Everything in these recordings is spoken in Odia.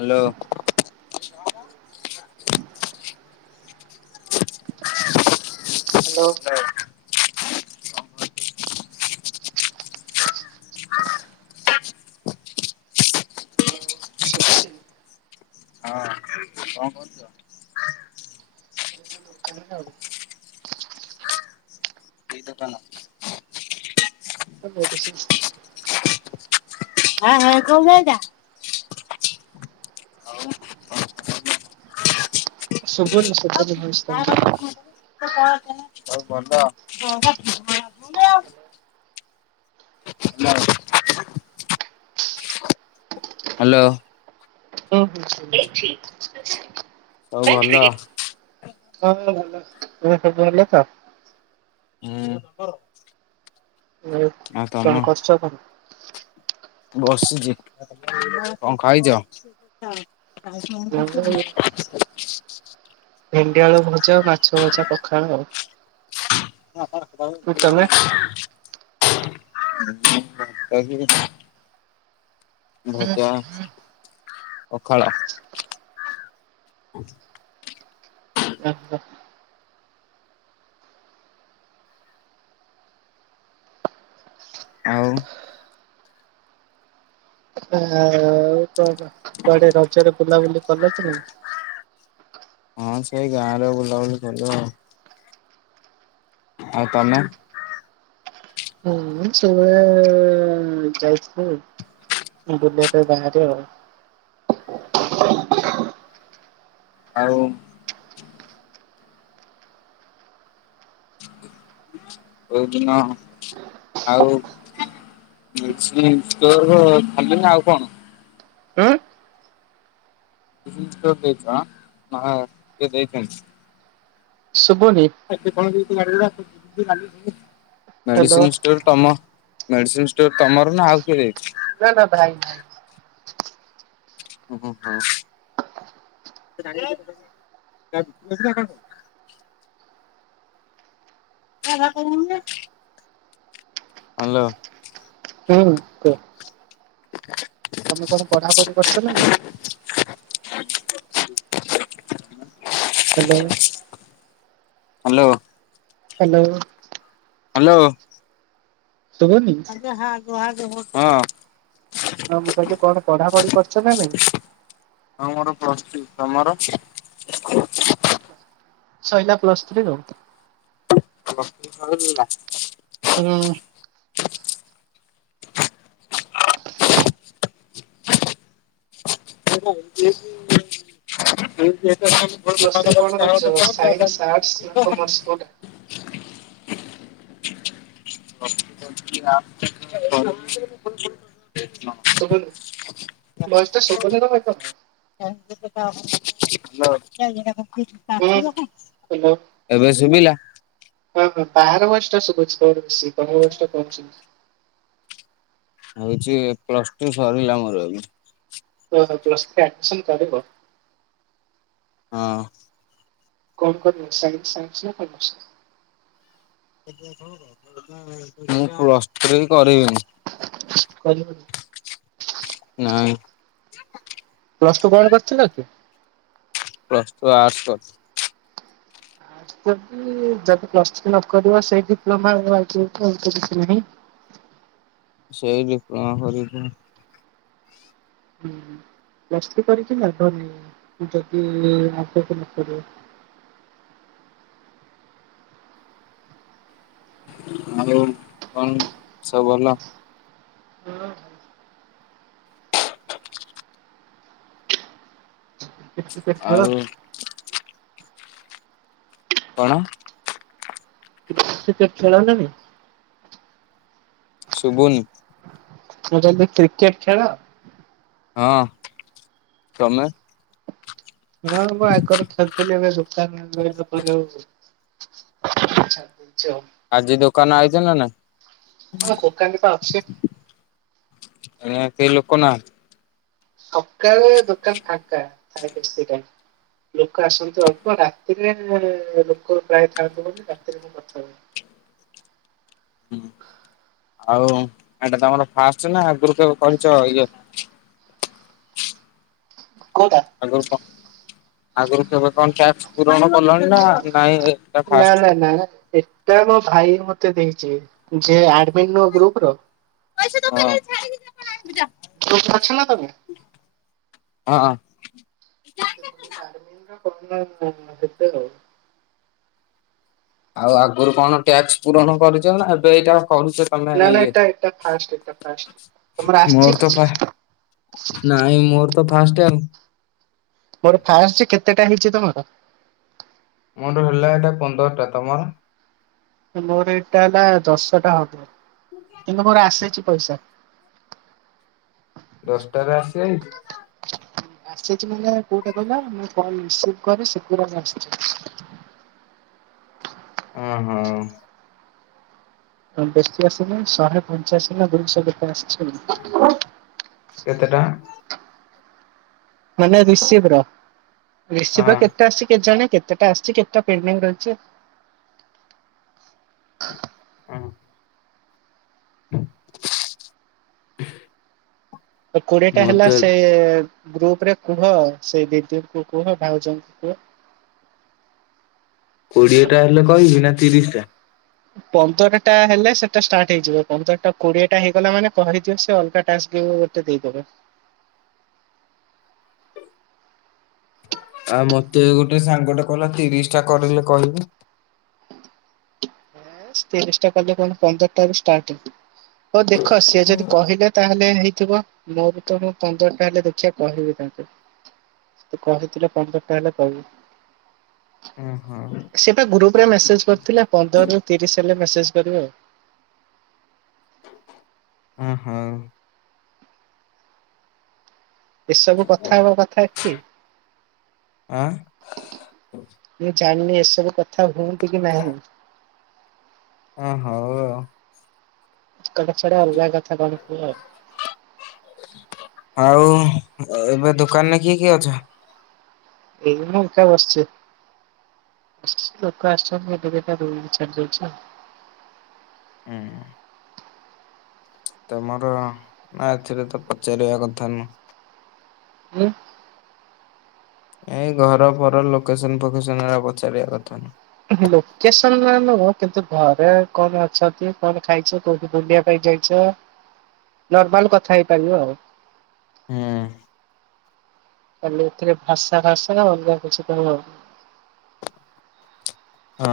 ହାଲୋ। [unintelligible] ହ୍ୟାଲୋ ନାଁ ଶୁଭୁଚି? ହଁ। କଣ କରୁଛ? ଦୋକାନ [unintelligible] କି ଦୋକାନ? କହିଲି ମେଡ଼ିସିନ ଷ୍ଟୋର। ହାଁ ହାଁ କୋଉ ଗାଈଟା। ସୁବୁନି ସେପଟୁ ଭଏସ ତମର। କଣ ଭଲ ହଁ ପା। [unintelligible] ହ୍ୟାଲୋ। ାଇ [unintelligible] ସବୁ ଭଲ? ହଁ ଭଲ ତୁମର ସବୁ ଭଲ ତ? ହୁଁ। ଆଉ କଣ କରୁଛ କଣ? ବସିଛି। କଣ ଖାଇଛ? [inaudible] ଭେଣ୍ଡିଆେଳୁ ଭଜା, ମାଛ ଭଜା ପଖାଳ ଆଉ। [unintelligible] ତମେ? [unintelligible] ଭଜା ପଖାଳ। ଆଛା। ଆଉ କୁଆଡେ-କୁଆଡେ ରଜରେ ବୁଲାବୁଲି କଲ କି ନାଇଁ? ହଁ ସେଇ ଗାଁରେ ବୁଲାବୁଲି କରିବା ଆଉ। ଆଉ ତମେ? ହୁଁ ସେଇ ଭାଳିଆ ଯାଇଥିଲୁ ବୁଲିବା ପାଇଁ ବାହାରେ ଆଉ। ଆଉ କୋଉଦିନ ଆଉ ତୋର ଭଲନି ଆଉ କଣ? ଉଁ ଦେଇ ଦେଇ ଛନ୍ତି। ଶଭୁନି। Hello medicine store. ତମ ମେଡ଼ିସିନ୍ ଷ୍ଟୋର ତମର ନା ଆଉ କିଏ ଯାଇଛି? ନା ନା ଭାଇ ଓହୋ ହଁ। ଦେଖ [unintelligible] ହାଲୋ। ହୁଁ କୁହ? ତମେ କଣ ପଢାପଢି କରୁ ଛକି ନାଇଁ? [inaudible] ହାଲୋ। ହାଲୋ। ହାଲୋ। ହାଲୋ। ଶୁଭୁନି? ହଁ। ହଁ ମୁଁ କହିଲି କଣ ପଢା ପଢି କରିଛ ନା ନାଇଁ? ହଁ ମୋର ପ୍ଲଷ୍ ଟୁ। ତମର? ସଇଲା ପ୍ଲସ୍ ଥ୍ରୀ ଆଉ। ପ୍ଲସ୍ ଥ୍ରୀ ସାରିଲା। ହୁଁ। [unintelligible] ପ୍ଲସ୍ ଥ୍ରୀ କଣ କରଛ ସାଇନ୍ସ ଆର୍ଟସ୍ କମର୍ସ କୋଉଟା? [unintelligible] ଶୁଭୁନି? ଭଏସ୍ ଟା ଶୁଭୁନି [unintelligible] ହୁଁ ହାଲୋ। ହ୍ୟାଲୋ ଏବେ ଶୁଭିଲା? ହଁ ହଁ ବାହାର ଭଏସ୍ ଟା ଶୁଭୁଛି ଜୋରେ ବେସି, ତମ ଭଏସ୍ ଟା କମ୍ ଶୁଭୁଛି। ହଉଚି ପ୍ଲସ ଟୁ ସରିଲା ମୋର ଏବେ। ଓହୋ, ପ୍ଲସ୍ ଥ୍ରି ଆଡମିଶନ୍ କରିବ? ହଁ। କଣ କରିବ [unintelligible] ନା କମର୍ସ? ମୁଁ ପ୍ଲସ୍ ଥ୍ରୀ କରିବିନି। [unintelligible] ନାଇଁ। ପ୍ଲସ୍ ଟୁ କଣ କରିଥିଲ କି? ପ୍ଲସ୍ ଟୁ ଆର୍ଟ୍ସ କରିଚି। ଯଦି-ଯଦି ପ୍ଲସ୍ ଥ୍ରି ନ କରିବ ସେଇ ଡିପ୍ଲୋମା [unintelligible] ଆଉ ତ କିଛି ନାହିଁ। ସେଇ ଡିପ୍ଲୋମା କରିବି। ହୁଁ ପ୍ଲସ ଥ୍ରୀ କରିକି ଲାଭ ନାହିଁ ଯଦି ଆଗକୁ ନ କରିବ। ଆଉ କଣ ସବୁ ଭଲ? ହଁ। କ୍ରିକେଟ ଫ୍ରିକେଟ ଖେଳ ଆଉ କଣ? କ୍ରିକେଟ୍ ଖେଳନ୍ତିନି? ଶୁବୁନି। ମୁଁ କହିଲି କ୍ରିକେଟ୍ ଖେଳ? ହଁ, ତମେ? ହଁ ମୁଁ ଆଗରୁ ଖେଳୁଥିଲି ଏବେ ଦୋକାନ ରହିଲା ପରେ ଆଉ [unintelligible] ଆଉ। ଆଜି ଦୋକାନ ଆଇଚ ନା ନାଇଁ? ହଁ ଦୋକାନରେ ପା ଅଛି। ଏଇନା କେହି ଲୋକ ନାହାନ୍ତି? ସକାଳେ ଦୋକାନ୍ ଫାଙ୍କା ଥାଏ ବେଶି ଟାଇମ୍। ଲୋକ ଆସନ୍ତି ଅଳ୍ପ ରାତିରେ ଲୋକ ପ୍ରାୟ ଥାଆନ୍ତି ବୋଲିି ରାତିରେ ମୁଁ କଥା ହୁଏନି। ହୁଁ, ଆଉ ଏଟା ତମର ଫାଷ୍ଟେ ନା ଆଗରୁ କେବେ କରିଚ ଇଏ? କୋଉଟା? ଆଗରୁ କ ଆଗରୁ କେବେ କଣ ଟାସ୍କ ପୂରଣ କଲଣି ନା ନାଇଁ ଏଇଟା ଫାଷ୍ଟ? ଏ ନା-ନା ଏଟା ମୋ ଭାଇ ମତେ ଦେଇଚି, ଯିଏ ଆଡମିନ୍ ନୁହଁ ଗ୍ରୁପ୍ ର ଗ୍ରୁପ୍ ରେ ଅଛ ନା ତମେ? ହଁ। [unintelligible] ଆଉ ଆଗୁରୁ କଣ ଟ୍ୟାକ୍ସ ପୂରଣ କରିଚ ନା ଏବେ ଏଇଟା କରୁଚ ତମେ ନା ନା ଇଏ। ଏଟା ଏଟା ଫାଷ୍ଟ ଏଟା ଫାଷ୍ଟ। ତମର ଆସିଛି କିଛି? ନାଇଁ ମୋର ତ ଫାଷ୍ଟେ ଆଉ। ମୋର ଫାଷ୍ଟେ, କେତେଟା ହେଇଚି ତମର? ମୋର ହେଲା ଏଇଟା ପନ୍ଦର ଟା, ତମର? ମୋର ଏଇଟା ହେଲା ଦଶଟା ହବ କିନ୍ତୁ ମୋର ଆସିଚି ପଇସା। ଦଶଟାରେ ଆସିଯାଇଚି? ଆସିଚି ମାନେ କୋଉଟା କହିଲ, ମୁଁ କଲ୍ ରିସିଭ୍ କରେ ସେଗୁଡାକ ଆସିଚି। ଓହୋ। ହଁ, ବେଶୀ ଆସିନି ଶହେ ପଞ୍ଚାଅଶୀ ନା ଦୁଇଶହ କେତେ ଆସ୍ଚି ଆଉ। କେତେଟା? ମାନେ ରିସିଭର ରିସିଭର ହଁ। କେତେ ଆସିଛି କେଜାଣି, କେତେଟା ଆସିଛି କେତେ ପେମେଣ୍ଟ ରହିଛି। ହଁ। ହ ତ କୋଡିଏ ଟା ହେଲା ସେଇ ଗ୍ରୁପ ରେ କୁହ ସେଇ ଦିଦିଙ୍କୁ କୁହ ଭାଉଜଙ୍କୁ କୁହ। କୋଡିଏ ଟା ହେଲେ କହିବି ନା ତିରିଶ ଟା? ପନ୍ଦରଟା ହେଲେ ସେଟା ଷ୍ଟାର୍ଟ ହେଇଯିବ ପନ୍ଦର ଟା କୋଡିଏ ଟା ହେଇଗଲା ମାନେ କହିଯିବ ସେ ଅଲଗା ଟାସ୍କ ବୋ ତ ଦେଇଦେବେ। ଆଉ ମତେ ଗୋଟେ ସାଙ୍ଗ ଟା କହିଲା ତିରିଶ ଟା କରିଲେ କହିବୁ। ତତିରିଶ ଟା କଲେ କଣ ପନ୍ଦର ଟା ରୁ ଷ୍ଟାଟ୍। ହଉ ଦେଖ ସିଏ ଯଦି କହିଲେ ତାହେଲେ ହେଇଥିବ। ମୁଁ ବି ତ ମୁଁ ପନ୍ଦରଟା ହେଲେ ଦେଖିବା କହିବି ତାଙ୍କୁ। ସେ ତ କହିଥିଲେ ପନ୍ଦର ଟା ହେଲେ କହିବୁ। ହଁ ହଁ। ସେତ ଗ୍ରୁପ ରେ ମେସେଜ କରିଥିଲା ପନ୍ଦରରୁ ତିରିଶ ହେଲେ ମେସେଜ କରିବ ଆଉ। ହଁ ହଉ। ଏସବୁ କଥା ହବା କଥା ଏଠି। ଆଁ ମୁଁ ଜାଣିନି ଏସବୁ କଥା ହୁଅନ୍ତି କି ନାହିଁ। ହଁ ହଉ ଆଉ। କଡ଼ ଛାଡ ଅଲଗା କଥା କଣ କୁହ? ଆଉ ଏବେ ଦୋକାନରେ କିଏ କିଏ ଅଛ? ଏଇ ମୁଁ ଏକା ବସିଛି। ଲୋକ ଆସିୁଛନ୍ତି ଏବେତ ଦୁଇ ଚାର ଦୁଇ ଛ। ହଁ ତମର ନା ଏଥିରେ ତ ପଚାରିବା କଥା ନୁହଁ ହୁଁ ଏଇ ଘର ଫର ଲୋକେସନ ଫୋକେସନ୍ ଏରା ପଚାରିବା କଥା ନୁହଁ। ଲୋକେସନ ନା ନୁହ କିନ୍ତୁ ଘରେ କଣ ଅଛନ୍ତି କଣ ଖାଇଛ କୋଉଠି ବୁଲିବାକୁ କାଇ ଯାଇଛ ନର୍ମାଲ କଥା ହେଇପାରିବ ଆଉ। ହଁ। ଖାଲି ଏଥିରେ ଭାଷା ଭାଷା ଅଲଗା କିଛି କହିବ। ହଁ,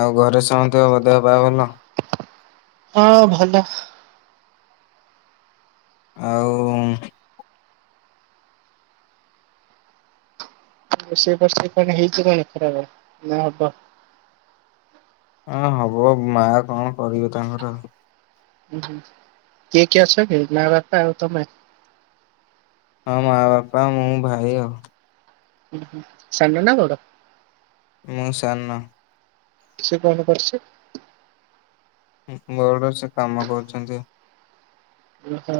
ଆଉ ଘରେ ସମସ୍ତଙ୍କ ଦେହ ପାହା ଭଲ? ହଁ, ଭଲ। ଆଉ ରୋଷେଇ ଫୋସେଇ କଣ ହେଇଛି କଣ ଖରାବେଳେ ନା ହବ? ହଁ, ହବ ମା କଣ କରିବ ତାଙ୍କର ଆଉ। ଉହୁଁ, କିଏ କିଏ ଅଛ କି? ମା, ବାପା ଆଉ ତମେ? ହଁ, ମା, ବାପା, ମୁଁ ଭାଇ ଆଉ। ଉହୁଁ, ସାନ ନା ବଡ଼? ମୁଁ ସାନ। ସେ କଣ କରୁଛି ସେ? ବଉଡ ସେ କାମ କରୁଛନ୍ତି। ଓ ହୋ।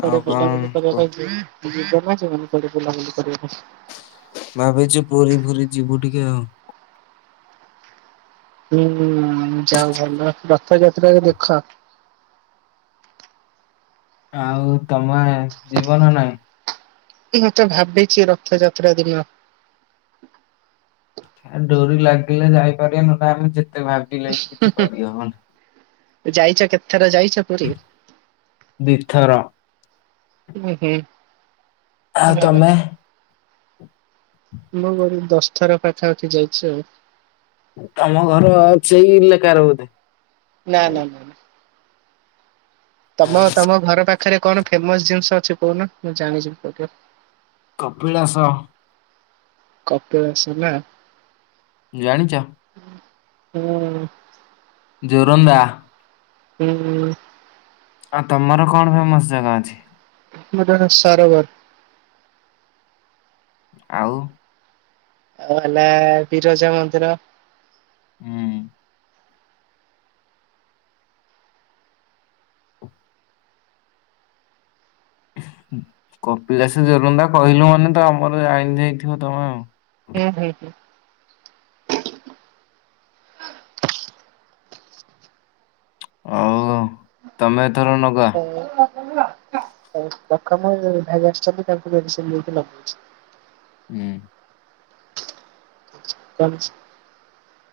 କୁଆଡେ ଆଉ କଣ ବୁଲାବୁଲି କୁହ? କରିବା ପାଇଁ ଯି ଯିବ ନା ଯିବନି କୁଆଡେ ବୁଲାବୁଲି କରିବା ପାଇଁ? ଭାବିଚୁ ପୁରୀ ଫୁରି ଯିବୁ ଟିକେ ଆଉ ହୁଁ ଉଁ ଯାଅ ଭଲ ରଥଯାତ୍ରାରେ ଦେଖ। ଆଉ ତମେ ଯିବ ନା ନାଇଁ? [unintelligible] ତ ଭାବିଚି ରଥଯାତ୍ରା ଦିନ ତା ଡୋରି ଲାଗିଲେ ଯାଇପାରିବା ନହେଲେ ଆମେ ଯେତେ ଭା ହୁଁ ହୁଁ ଯାଇଚ କେତେଥର ଯାଇଛ ପୁରୀ? ଦି ଥର। ଓହୋ ଆଉ ଭଲ। ତମେ ମୁଁ କରିବି ଦଶ ଥର ପାଖାପାଖି ଯାଇଛି ଆଉ ତମ ଘରେ ଆଉ ସେଇ ଲେ କାର ବୋଧେ ନା ନା ନା ନା। ଆଉ ତମ ତମ ଘର ପାଖରେ କଣ ଫେମସ ଜିନିଷ ଅଛି କୋହୁନ ମୁଁ ଜାଣିଯିବି କୋଉଠୁ କପିଳାସ। କପିଳାସ ନା ଜାଣିଚ? ହୁଁ ଜୋରନ୍ଦା ହୁଁ ଆ ତମର କଣ ଫେମସ ଜାଗା ଅଛି? ଆମ ପାଖ ସରୋବର। ଆଉ? ଆଉ ହେଲା ବିରଜା ମନ୍ଦିର। ହୁଁ ହୁଁ କପିଳାସ ଜୋରନ୍ଦା କହିଲୁ ମାନେ ତ ଆମର ଜାଣି ଦେଇଥିବ ତମେ ଆଉ। ହୁଁ ହୁଁ ହୁଁ ଆଉ ତମେ ଏଥର ନଗା ଉଁ ହଉ ରଖ ମୁଁ ଭାଇ ଆସିଛନ୍ତି ତାଙ୍କୁ ମେଡିସିନ ଦେଇକି ଲଗଉଛି। ହୁଁ ଚାଲୁଚି